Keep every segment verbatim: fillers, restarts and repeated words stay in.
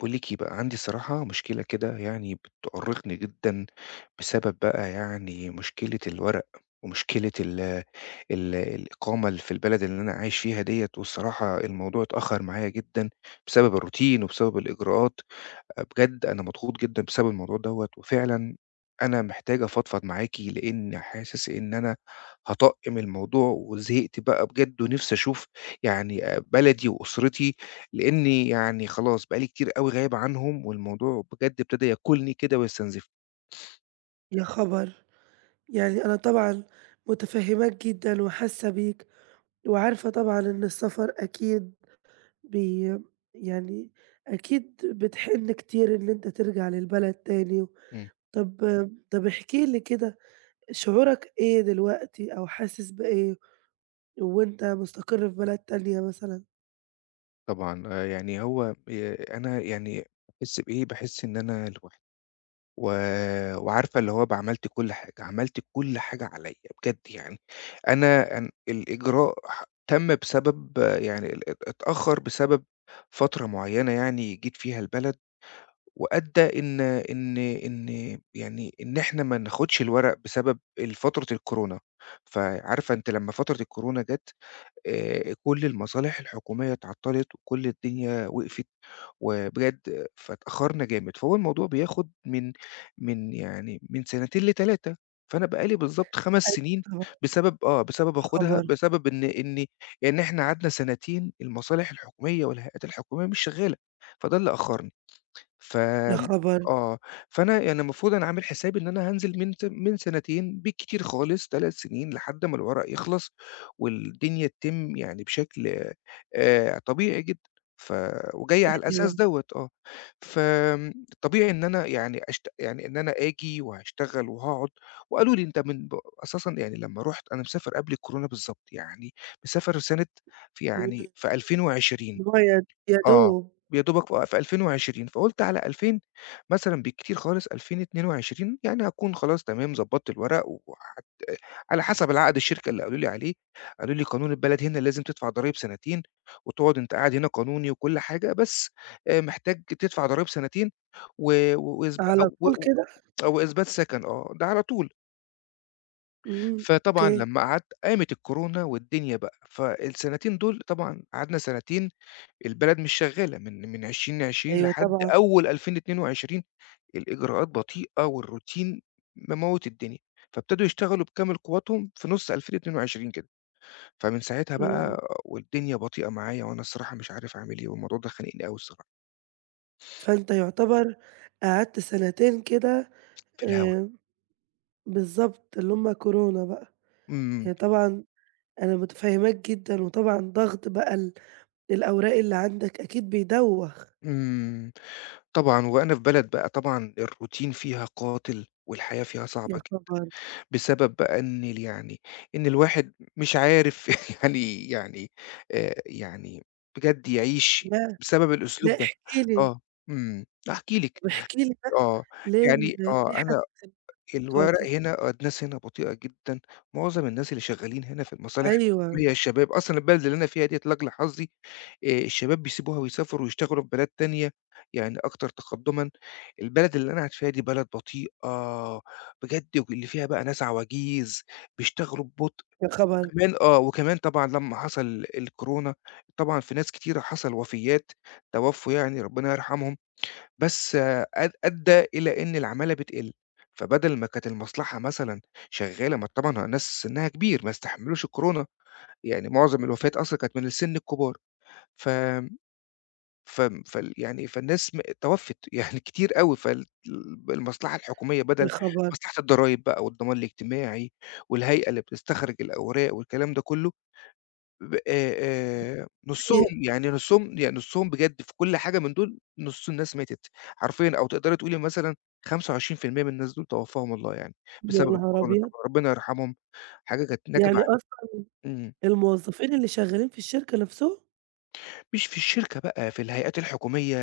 باقول لِك إيه بقى، عندي الصراحة مشكلة كده يعني بتؤرقني جدًا، بسبب بقى يعني مشكلة الورق، ومشكلة ال ال الإقامة اللي في البلد اللي أنا عايش فيها ديّة، والصراحة الموضوع اتأخر معايا جدًا، بسبب الروتين وبسبب الإجراءات. آآ بجد أنا مضغوط جدًا بسبب الموضوع دوّة، وفعلًا أنا محتاج أفضفض معاكِ، لإن حاسس إن أنا هاطقّم الموضوع وزهقت بقى بجد، ونِفسي أشوف يعني آآ بلدي وأسرتي، لإني يعني خلاص بقى لي كتير أوي غايب عنهم، والموضوع بجد ابتدى ياكلني كده ويستنزفني. يا خبر! يعني أنا طبعًا متفهّماك جدًا وحاسة بيك، وعارفة طبعًا إن السفر أكيد بي يعني أكيد بتحِن كتير إن أنت ترجع للبلد تاني. إمم. طب طب احكِ لي كده، شعورك إيه دلوقتي أو حاسس بإيه وأنت مستقر في بلد تانية مثلًا؟ طبعًا آآ يعني هو آآ أنا يعني باحس بإيه، باحس إن أنا لوحدي. و وعارفة اللي هو بقى عملتِ كل حاجة، عملتِ كل حاجة عليّا بجد يعني. أنا أن الإجراء ح تم بسبب آه، يعني ال ات اتأخّر بسبب فترة معيّنة يعني جيت فيها البلد، وأدّى إن إن إن يعني إن إحنا ما ناخدش الورق بسبب ال فترة الكورونا. فعارفة أنتِ لمّا فترة الكورونا جات، آآ كل المصالح الحكومية اتعطّلت وكل الدنيا وقفت. وبجد فاتأخرنا جامد، فهو الموضوع بياخد من من يعني من سنتين ل3. فأنا بقى لي بالضبط خمس سنين طبعًا. بسبب آه، بسبب يا آخدها خبر! بسبب إن إن إن إحنا قعدنا سنتين المصالح الحكومية والهيئات الحكومية مش شغالة، فده اللي أخرنا. يا فآمم خبر! آه، فأنا يعني المفروض أنا عامل حسابي إن أنا هانزل من س من سنتين بالكتير خالص تلات سنين لحد ما الورق يخلص، والدنيا تتم يعني بشكل آآ طبيعي جدًا، ف وجاي على الأساس أيوه. دوّة آه. فآمم طبيعي إن أنا يعني أشت يعني إن أنا آجي وهاشتغل وهاقعد، وقالوا لي أنت من ب أساسًا يعني لمّا رُحت أنا مسافر قبل الكورونا بالضبط، يعني مسافر سنة ف إمم. يعني في ألفين وعشرين. اللي هو يا يا آه، دوب. يا دوبك ف في ألفين وعشرين فقُلت على ألفين مثلًا بالكتير خالص ألفين واتنين وعشرين يعني هاكون خلاص تمام ضبّطت الورق وح على حسب العقد الشركة اللي قالوا لي عليه، قالوا لي قانون البلد هنا لازم تدفع ضرايب سنتين، وتقعد أنت قاعد هنا قانوني وكل حاجة، بس آآ محتاج تدفع ضرايب سنتين و و- وإثب على أو و طول و كده؟ أو إثبات سكن آه، ده على طول. إمم، فطبعًا أوكي. لمّا قعدت قامت الكورونا والدنيا بقى، فالسنتين دول طبعًا قعدنا سنتين البلد مش شغّالة من من ألفين وعشرين أيوه لحد طبعًا. أول ألفين واتنين وعشرين. الإجراءات بطيئة والروتين مموِّت الدنيا، فابتدوا يشتغلوا بكامل قوّتهم في نُص ألفين واتنين وعشرين كده، فمن ساعتها إمم. بقى والدنيا بطيئة معايا وأنا الصراحة مش عارف أعمل إيه والموضوع ده خانقني أوي الصراحة، فأنت يُعتبر قعدت سنتين كده. في الهوا. آآ بالضبط، اللي هُم كورونا بقى، إمم. يعني طبعًا أنا متفهّماك جدًا، وطبعًا ضغط بقى ال الأوراق اللي عندك أكيد بيدوّخ. إمم، طبعًا وأنا في بلد بقى طبعًا الروتين فيها قاتل والحياة فيها يا صعبة خبر! بسبب بقى إن ال يعني إن الواحد مش عارف يعني يعني آآ يعني بجد يعيش لا، بسبب الأسلوب لأ ده. احكِ لي، آه، إمم، هاحكي لِك، طب احكِ لي بقى آه، ليه ال يعني ليه آه، حسّيت أنا إن الرصيد الورق قاتل؟ هنا آه، الناس هنا بطيئة جدًا، معظم الناس اللي شغالين هنا في المصالح أيوه، الحكومية الشباب، أصلًا البلد اللي أنا فيها ديّة لأجل حظي آآ، الشباب بيسيبوها ويسافروا ويشتغلوا في بلاد تانية يعني أكتر تقدُّمًا، البلد اللي أنا قاعد فيها دي بلد بطيئة بجد واللي فيها بقى ناس عواجيز بيشتغلوا ببطء، يا خبر! وكمان آه، وكمان طبعًا لمّا حصل الكورونا طبعًا في ناس كتيرة حصل وفيات، توفّوا يعني ربنا يرحمهم. بس آه، أد أدّى إلى إن العمالة بتقِل، فبدل ما كانت المصلحة مثلًا شغّالة ما طبعًا ناس سِنّها كبير ما استحملوش الكورونا، يعني معظم الوفيات أصلًا كانت من السِن الكبار، ف فم فال يعني فالناس م توفّت يعني كتير أوي، فال المصلحة الحكومية يا بدل خبر! مصلحة الضرايب بقى والضمان الاجتماعي والهيئة اللي بتستخرج الأوراق والكلام ده كلّه ب آآ، آآ، ي نُصّهم يعني نُصّهم يعني نُصّهم بجد في كل حاجة من دول، نُص الناس ماتت حرفيًا، أو تقدري تقولي مثلًا خمسة وعشرين في المية من الناس دول توفاهم الله يعني، يا بسبب نهار الكورونا أبيض! طبعًا، ربنا يرحمهم، حاجة كانت نكبة يعني علي. أصلًا إمم. الموظفين اللي شغّالين في الشركة نَفْسهم؟ مش في الشركة بقى، في الهيئات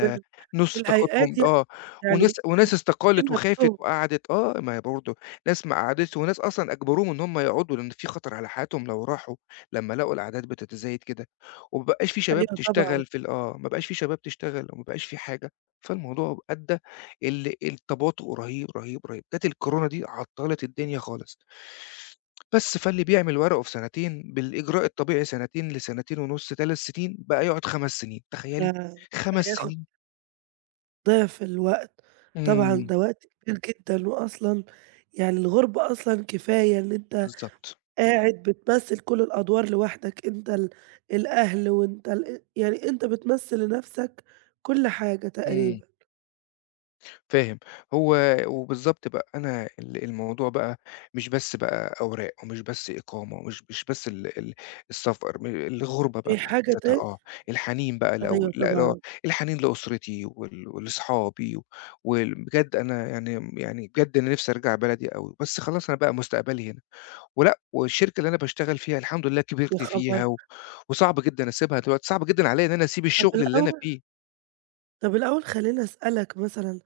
في ال في نُص طاقتهم الهيئات، ي آه، وناس يعني وناس استقالت الموظفين وخافت نَفْسهم. وقعدت آه، ما هي برضه ناس ما قعدتش وناس أصلًا أجبروهم إن هم يقعدوا، لإن في خطر على حياتهم لو راحوا، لمّا لقوا الأعداد بتتزايد كده، وما بقاش في شباب أيوه طبعًا. تشتغل في ال آه، ما بقاش في شباب تشتغل وما بقاش في حاجة، فالموضوع أدّى ال التباطؤ رهيب، رهيب، رهيب، جات الكورونا دي عطّلت الدنيا خالص. بس فاللي بيعمل ورقه في سنتين بالإجراء الطبيعي سنتين لسنتين ونُص، تلات سنين، بقى يقعد خمس سنين، ف تخيّلي! خمس فياخد سنين. ضِعف الوقت، طبعًا إمم، ده وقت كبير جدًا، وأصلًا يعني الغُربة أصلًا كفاية إن أنت بالضبط، قاعد بتمثّل كل الأدوار لوحدك، أنت ال الأهل وأنت ال يعني أنت بتمثّل لنَفْسك كل حاجة إمم، تقريبًا. فاهم، هو وبالضبط بقى أنا ال الموضوع بقى مش بس بقى أوراق ومش بس إقامة ومش مش بس ال ال السفر، م الغُربة بقى في في حد حاجة ذاتها تاني؟ آه، الحنين بقى لو أيوه لا لو طبعًا. الحنين لأسرتي وال ولأصحابي وال بجد أنا يعني يعني بجد أنا نِفْسي أرجع بلدي أوي، بس خلاص أنا بقى مستقبلي هنا. ولأ، والشركة اللي أنا باشتغل فيها الحمد لله يا كبرت خبر! فيها و وصعب جدًا أسيبها دلوقتي، صعب جدًا عليّا إن أنا أسيب طَب الشغل اللي أنا الأول فيه. طب الأول خلّيني أسألك مثلًا،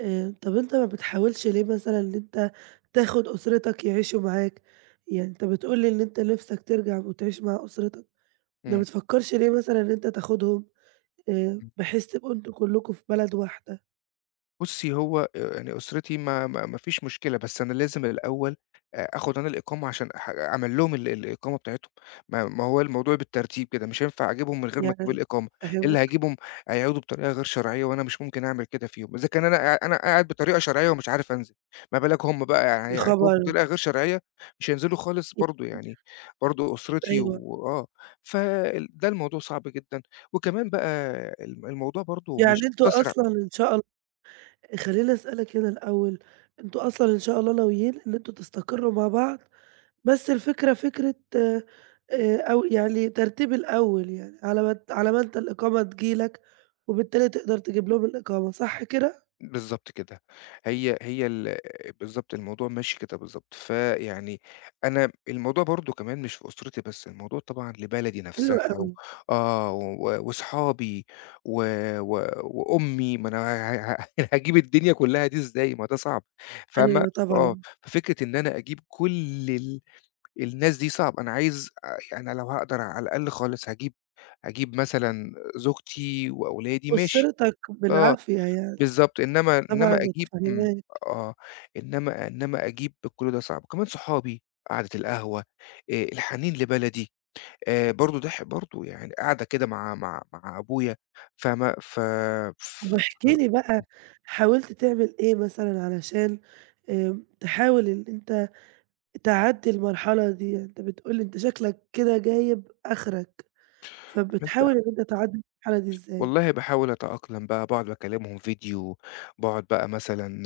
آآ، طب أنت ما بتحاولش ليه مثلًا إن أنت تاخد أسرتك يعيشوا معاك؟ يعني أنت بتقول لي إن أنت نِفْسك ترجع وتعيش مع أسرتك، ما إمم. بتفكّرش ليه مثلًا إن أنت تاخدهم، آآ، بحيث تبقوا أنتم كلّكم في بلد واحدة؟ بُصّي، هو آآ يعني أسرتي ما ما ما فيش مشكلة، بس أنا لازم الأول آآ آخُد أنا الإقامة عشان أح أعمل لهم ال الإقامة بتاعتهم، ما ما هو الموضوع بالترتيب كده، مش هينفع أجيبهم من غير ما أجيب يعني الإقامة، إيه اللي أفهمك؟ هاجيبهم هيقعدوا بطريقة غير شرعية وأنا مش ممكن أعمل كده فيهم، إذا كان أنا قاع أنا قاعد بطريقة شرعية ومش عارف أنزل، ما بالك هم بقى يعني يا هيعجبهم خبر! بطريقة غير شرعية مش هينزلوا خالص برضه يعني، برضه أسرتي أيوه، و آه، فال ده الموضوع صعب جدًا، وكمان بقى الم الموضوع برضه يعني مش أنتم مقتصر. أصلًا إن شاء ال خلّيني أسألك هنا الأول، أنتم أصلًا إن شاء الله ناويين إن أنتم تستقروا مع بعض؟ بس الفكرة فكرة، آآ أو يعني ترتيب الأول يعني، على ما ت على ما أنت الإقامة تيجي لك، وبالتالي تقدر تجيب لهم الإقامة، صح كده؟ بالضبط كده. هي هي ال بالضبط، الموضوع ماشي كده بالضبط. فيعني أنا الموضوع برضه كمان مش في أسرتي بس، الموضوع طبعًا لبلدي حلو نفسها أوي. و آه، و وأصحابي و و وأمي، ما أنا ه ه هاجيب الدنيا كلّها دي إزاي؟ ما ده صعب، فاهمة؟ أيوه آه، طبعًا. ففكرة إن أنا أجيب كل ال الناس دي صعب، أنا عايز آآ يعني لو هاقدر على الأقل خالص هاجيب هاجيب مثلًا زوجتي وأولادي ماشي، وسِرتك آه. بالعافية يعني. بالضبط، إنما إنما طبعًا أجيب إمم، متفهماك. آه، إنما إنما أجيب كل ده صعب، وكمان صحابي، قعدة القهوة، آآ، الحنين لبلدي، آآ، برضه ده ح برضه يعني قعدة كده مع مع مع أبويا، فما ف طب ف احكِ لي بقى، حاولت تعمل إيه مثلًا علشان آمم تحاول إن أنت تعدّي المرحلة دي؟ يعني أنت بتقول لي أنت شكلك كده جايب آخرك، فبتحاول عملت إن أنت تعدّي المرحلة دي إزاي؟ والله باحاول أتأقلم بقى، باقعد باكلمهم فيديو، باقعد بقى مثلًا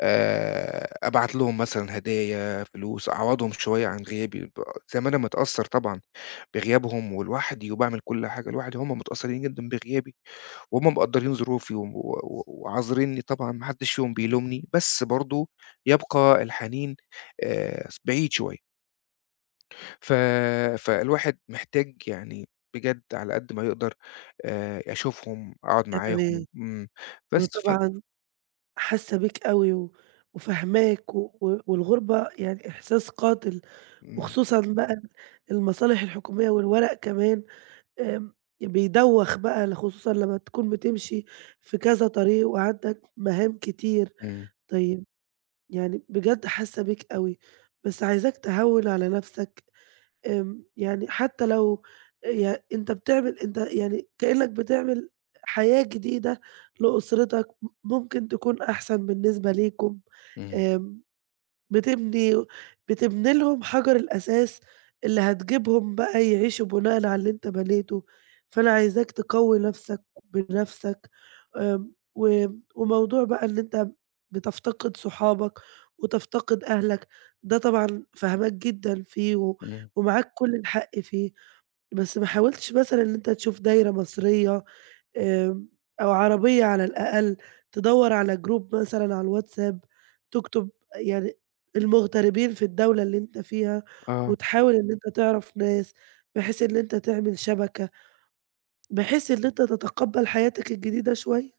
آآ، أبعت لهم مثلًا هدايا، فلوس، أعوّضهم شوية عن غيابي، ب زي ما أنا متأثّر طبعًا بغيابهم ولوحدي وباعمل كل حاجة لوحدي، هُم متأثّرين جدًا بغيابي. وهُم مقدّرين ظروفي و و وعذرينّي طبعًا ما حدّش فيهم بيلومني، بس برضه يبقى الحنين آآ س بعيد شوية. ف فالواحد محتاج يعني بجد على قد ما يقدر آآ أشوفهم، أقعد يعني معاهم، إمم، أنا بس ف طبعًا حاسة بيك أوي و وفاهماك، و و والغُربة يعني إحساس قاتل، إمم. وخصوصًا بقى ال المصالح الحكومية والورق كمان، آمم، بيدوّخ بقى ل خصوصًا لمّا تكون بتمشي في كذا طريق وعندك مهام كتير. إمم. طيب، يعني بجد حاسة بيك أوي، بس عايزاك تهوِّن على نَفْسك. آمم، يعني حتى لو ي أنت بتعمل أنت يعني كإنّك بتعمل حياة جديدة لأسرتك، م ممكن تكون أحسن بالنسبة ليكم. إمم. آمم بتبني بتبني لهم حجر الأساس اللي هتجيبهم بقى يعيشوا بناءً على اللي أنت بنيته، فأنا عايزاك تقوّي نفسك بنفسك. آمم، و وموضوع بقى إن أنت بتفتقد صحابك وتفتقد أهلك، ده طبعًا فاهماك جدًا فيه و إمم. ومعاك كل الحق فيه، بس ما حاولتش مثلًا إن أنت تشوف دايرة مصرية، آمم، أو عربية على الأقل، تدوّر على جروب مثلًا على الWhatsApp، تكتب يعني المغتربين في الدولة اللي أنت فيها، آه. وتحاول إن أنت تعرف ناس، بحيث إن أنت تعمل شبكة، بحيث إن أنت تتقبّل حياتك الجديدة شوية.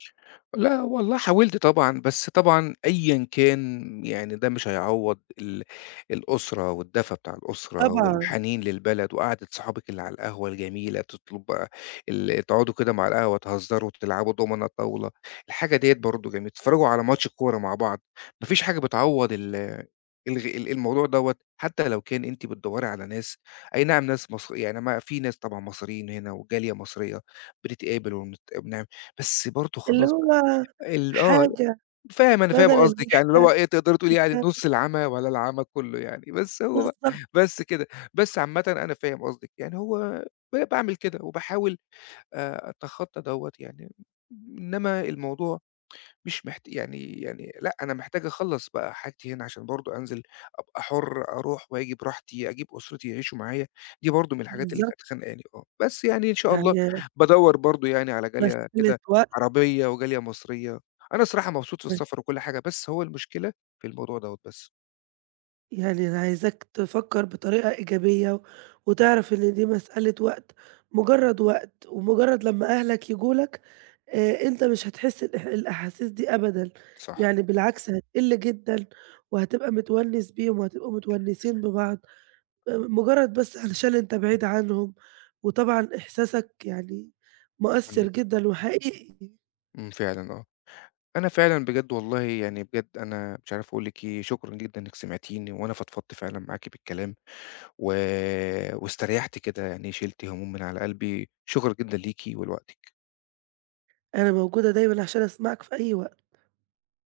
لأ والله حاولت طبعًا، بس طبعًا أيًا كان يعني ده مش هيعوّض ال الأسرة والدفى بتاع الأسرة طبعًا، والحنين للبلد وقعدة صحابِك اللي على القهوة الجميلة، تطلب بقى ال تقعدوا كده مع القهوة تهزروا، تلعبوا دومنة، طاولة، الحاجة ديّة برضه جميلة، تتفرّجوا على ماتش الكورة مع بعض، ما فيش حاجة بتعوّض ال الغ ال الموضوع دوّة، حتى لو كان أنتِ بتدوّري على ناس أي نعم ناس مصر يعني ما في ناس طبعًا مصريين هنا وجالية مصرية بنتقابل ونت بنعمل بس برضه اللي خلاص هو ال آه، حاجة فاهم أنا فاهم بدل قصدِك، يعني اللي هو الوحدة إيه تقدري تقولي يعني أنت. نُص العمى ولا العمى كلّه يعني، بس هو بقى بالضبط، بس كده، بس عامةً أنا فاهم قصدِك، يعني هو ب باعمل كده وباحاول آآ أتخطى دوّة يعني، إنما الموضوع مش محت يعني يعني لأ، أنا محتاج أخلّص بقى حاجتي هنا عشان برضه أنزل أبقى حُر، أروح وآجي براحتي، أجيب أسرتي يعيشوا معايا، دي برضه من الحاجات اللي بالضبط، كانت خانقاني آه. بس يعني إن شاء الله يعني بادوّر برضه يعني على جالية مسألة كده وقت. عربية وجالية مصرية. أنا الصراحة مبسوط في السفر وكل حاجة، بس هو المشكلة في الموضوع دوّة بس. يعني أنا عايزاك تفكّر بطريقة إيجابية و وتعرف إن دي مسألة وقت، مجرّد وقت، ومجرّد لمّا أهلك ييجوا لك، آآ أنت مش هتحس الإح الأحاسيس دي أبدًا، صح، يعني بالعكس هتقِل جدًا وهتبقى متونِّس بيهم وهتبقوا متونِّسين ببعض، آآ مجرّد بس علشان أنت بعيد عنهم، وطبعًا إحساسك يعني مؤثّر عندِك حق. جدًا وحقيقي. إمم، فعلًا آه. أنا فعلًا بجد والله يعني بجد أنا مش عارف أقول لِك إيه، شكرًا جدًا إنِّك سمعتيني وأنا فضفضت فعلًا معاكِ بالكلام. و واستريحتِ كده يعني شِلتِ هُموم من على قلبي، شكرًا جدًا ليكِ ولوقتِك. أنا موجودة دايمًا عشان أسمعك في أي وقت.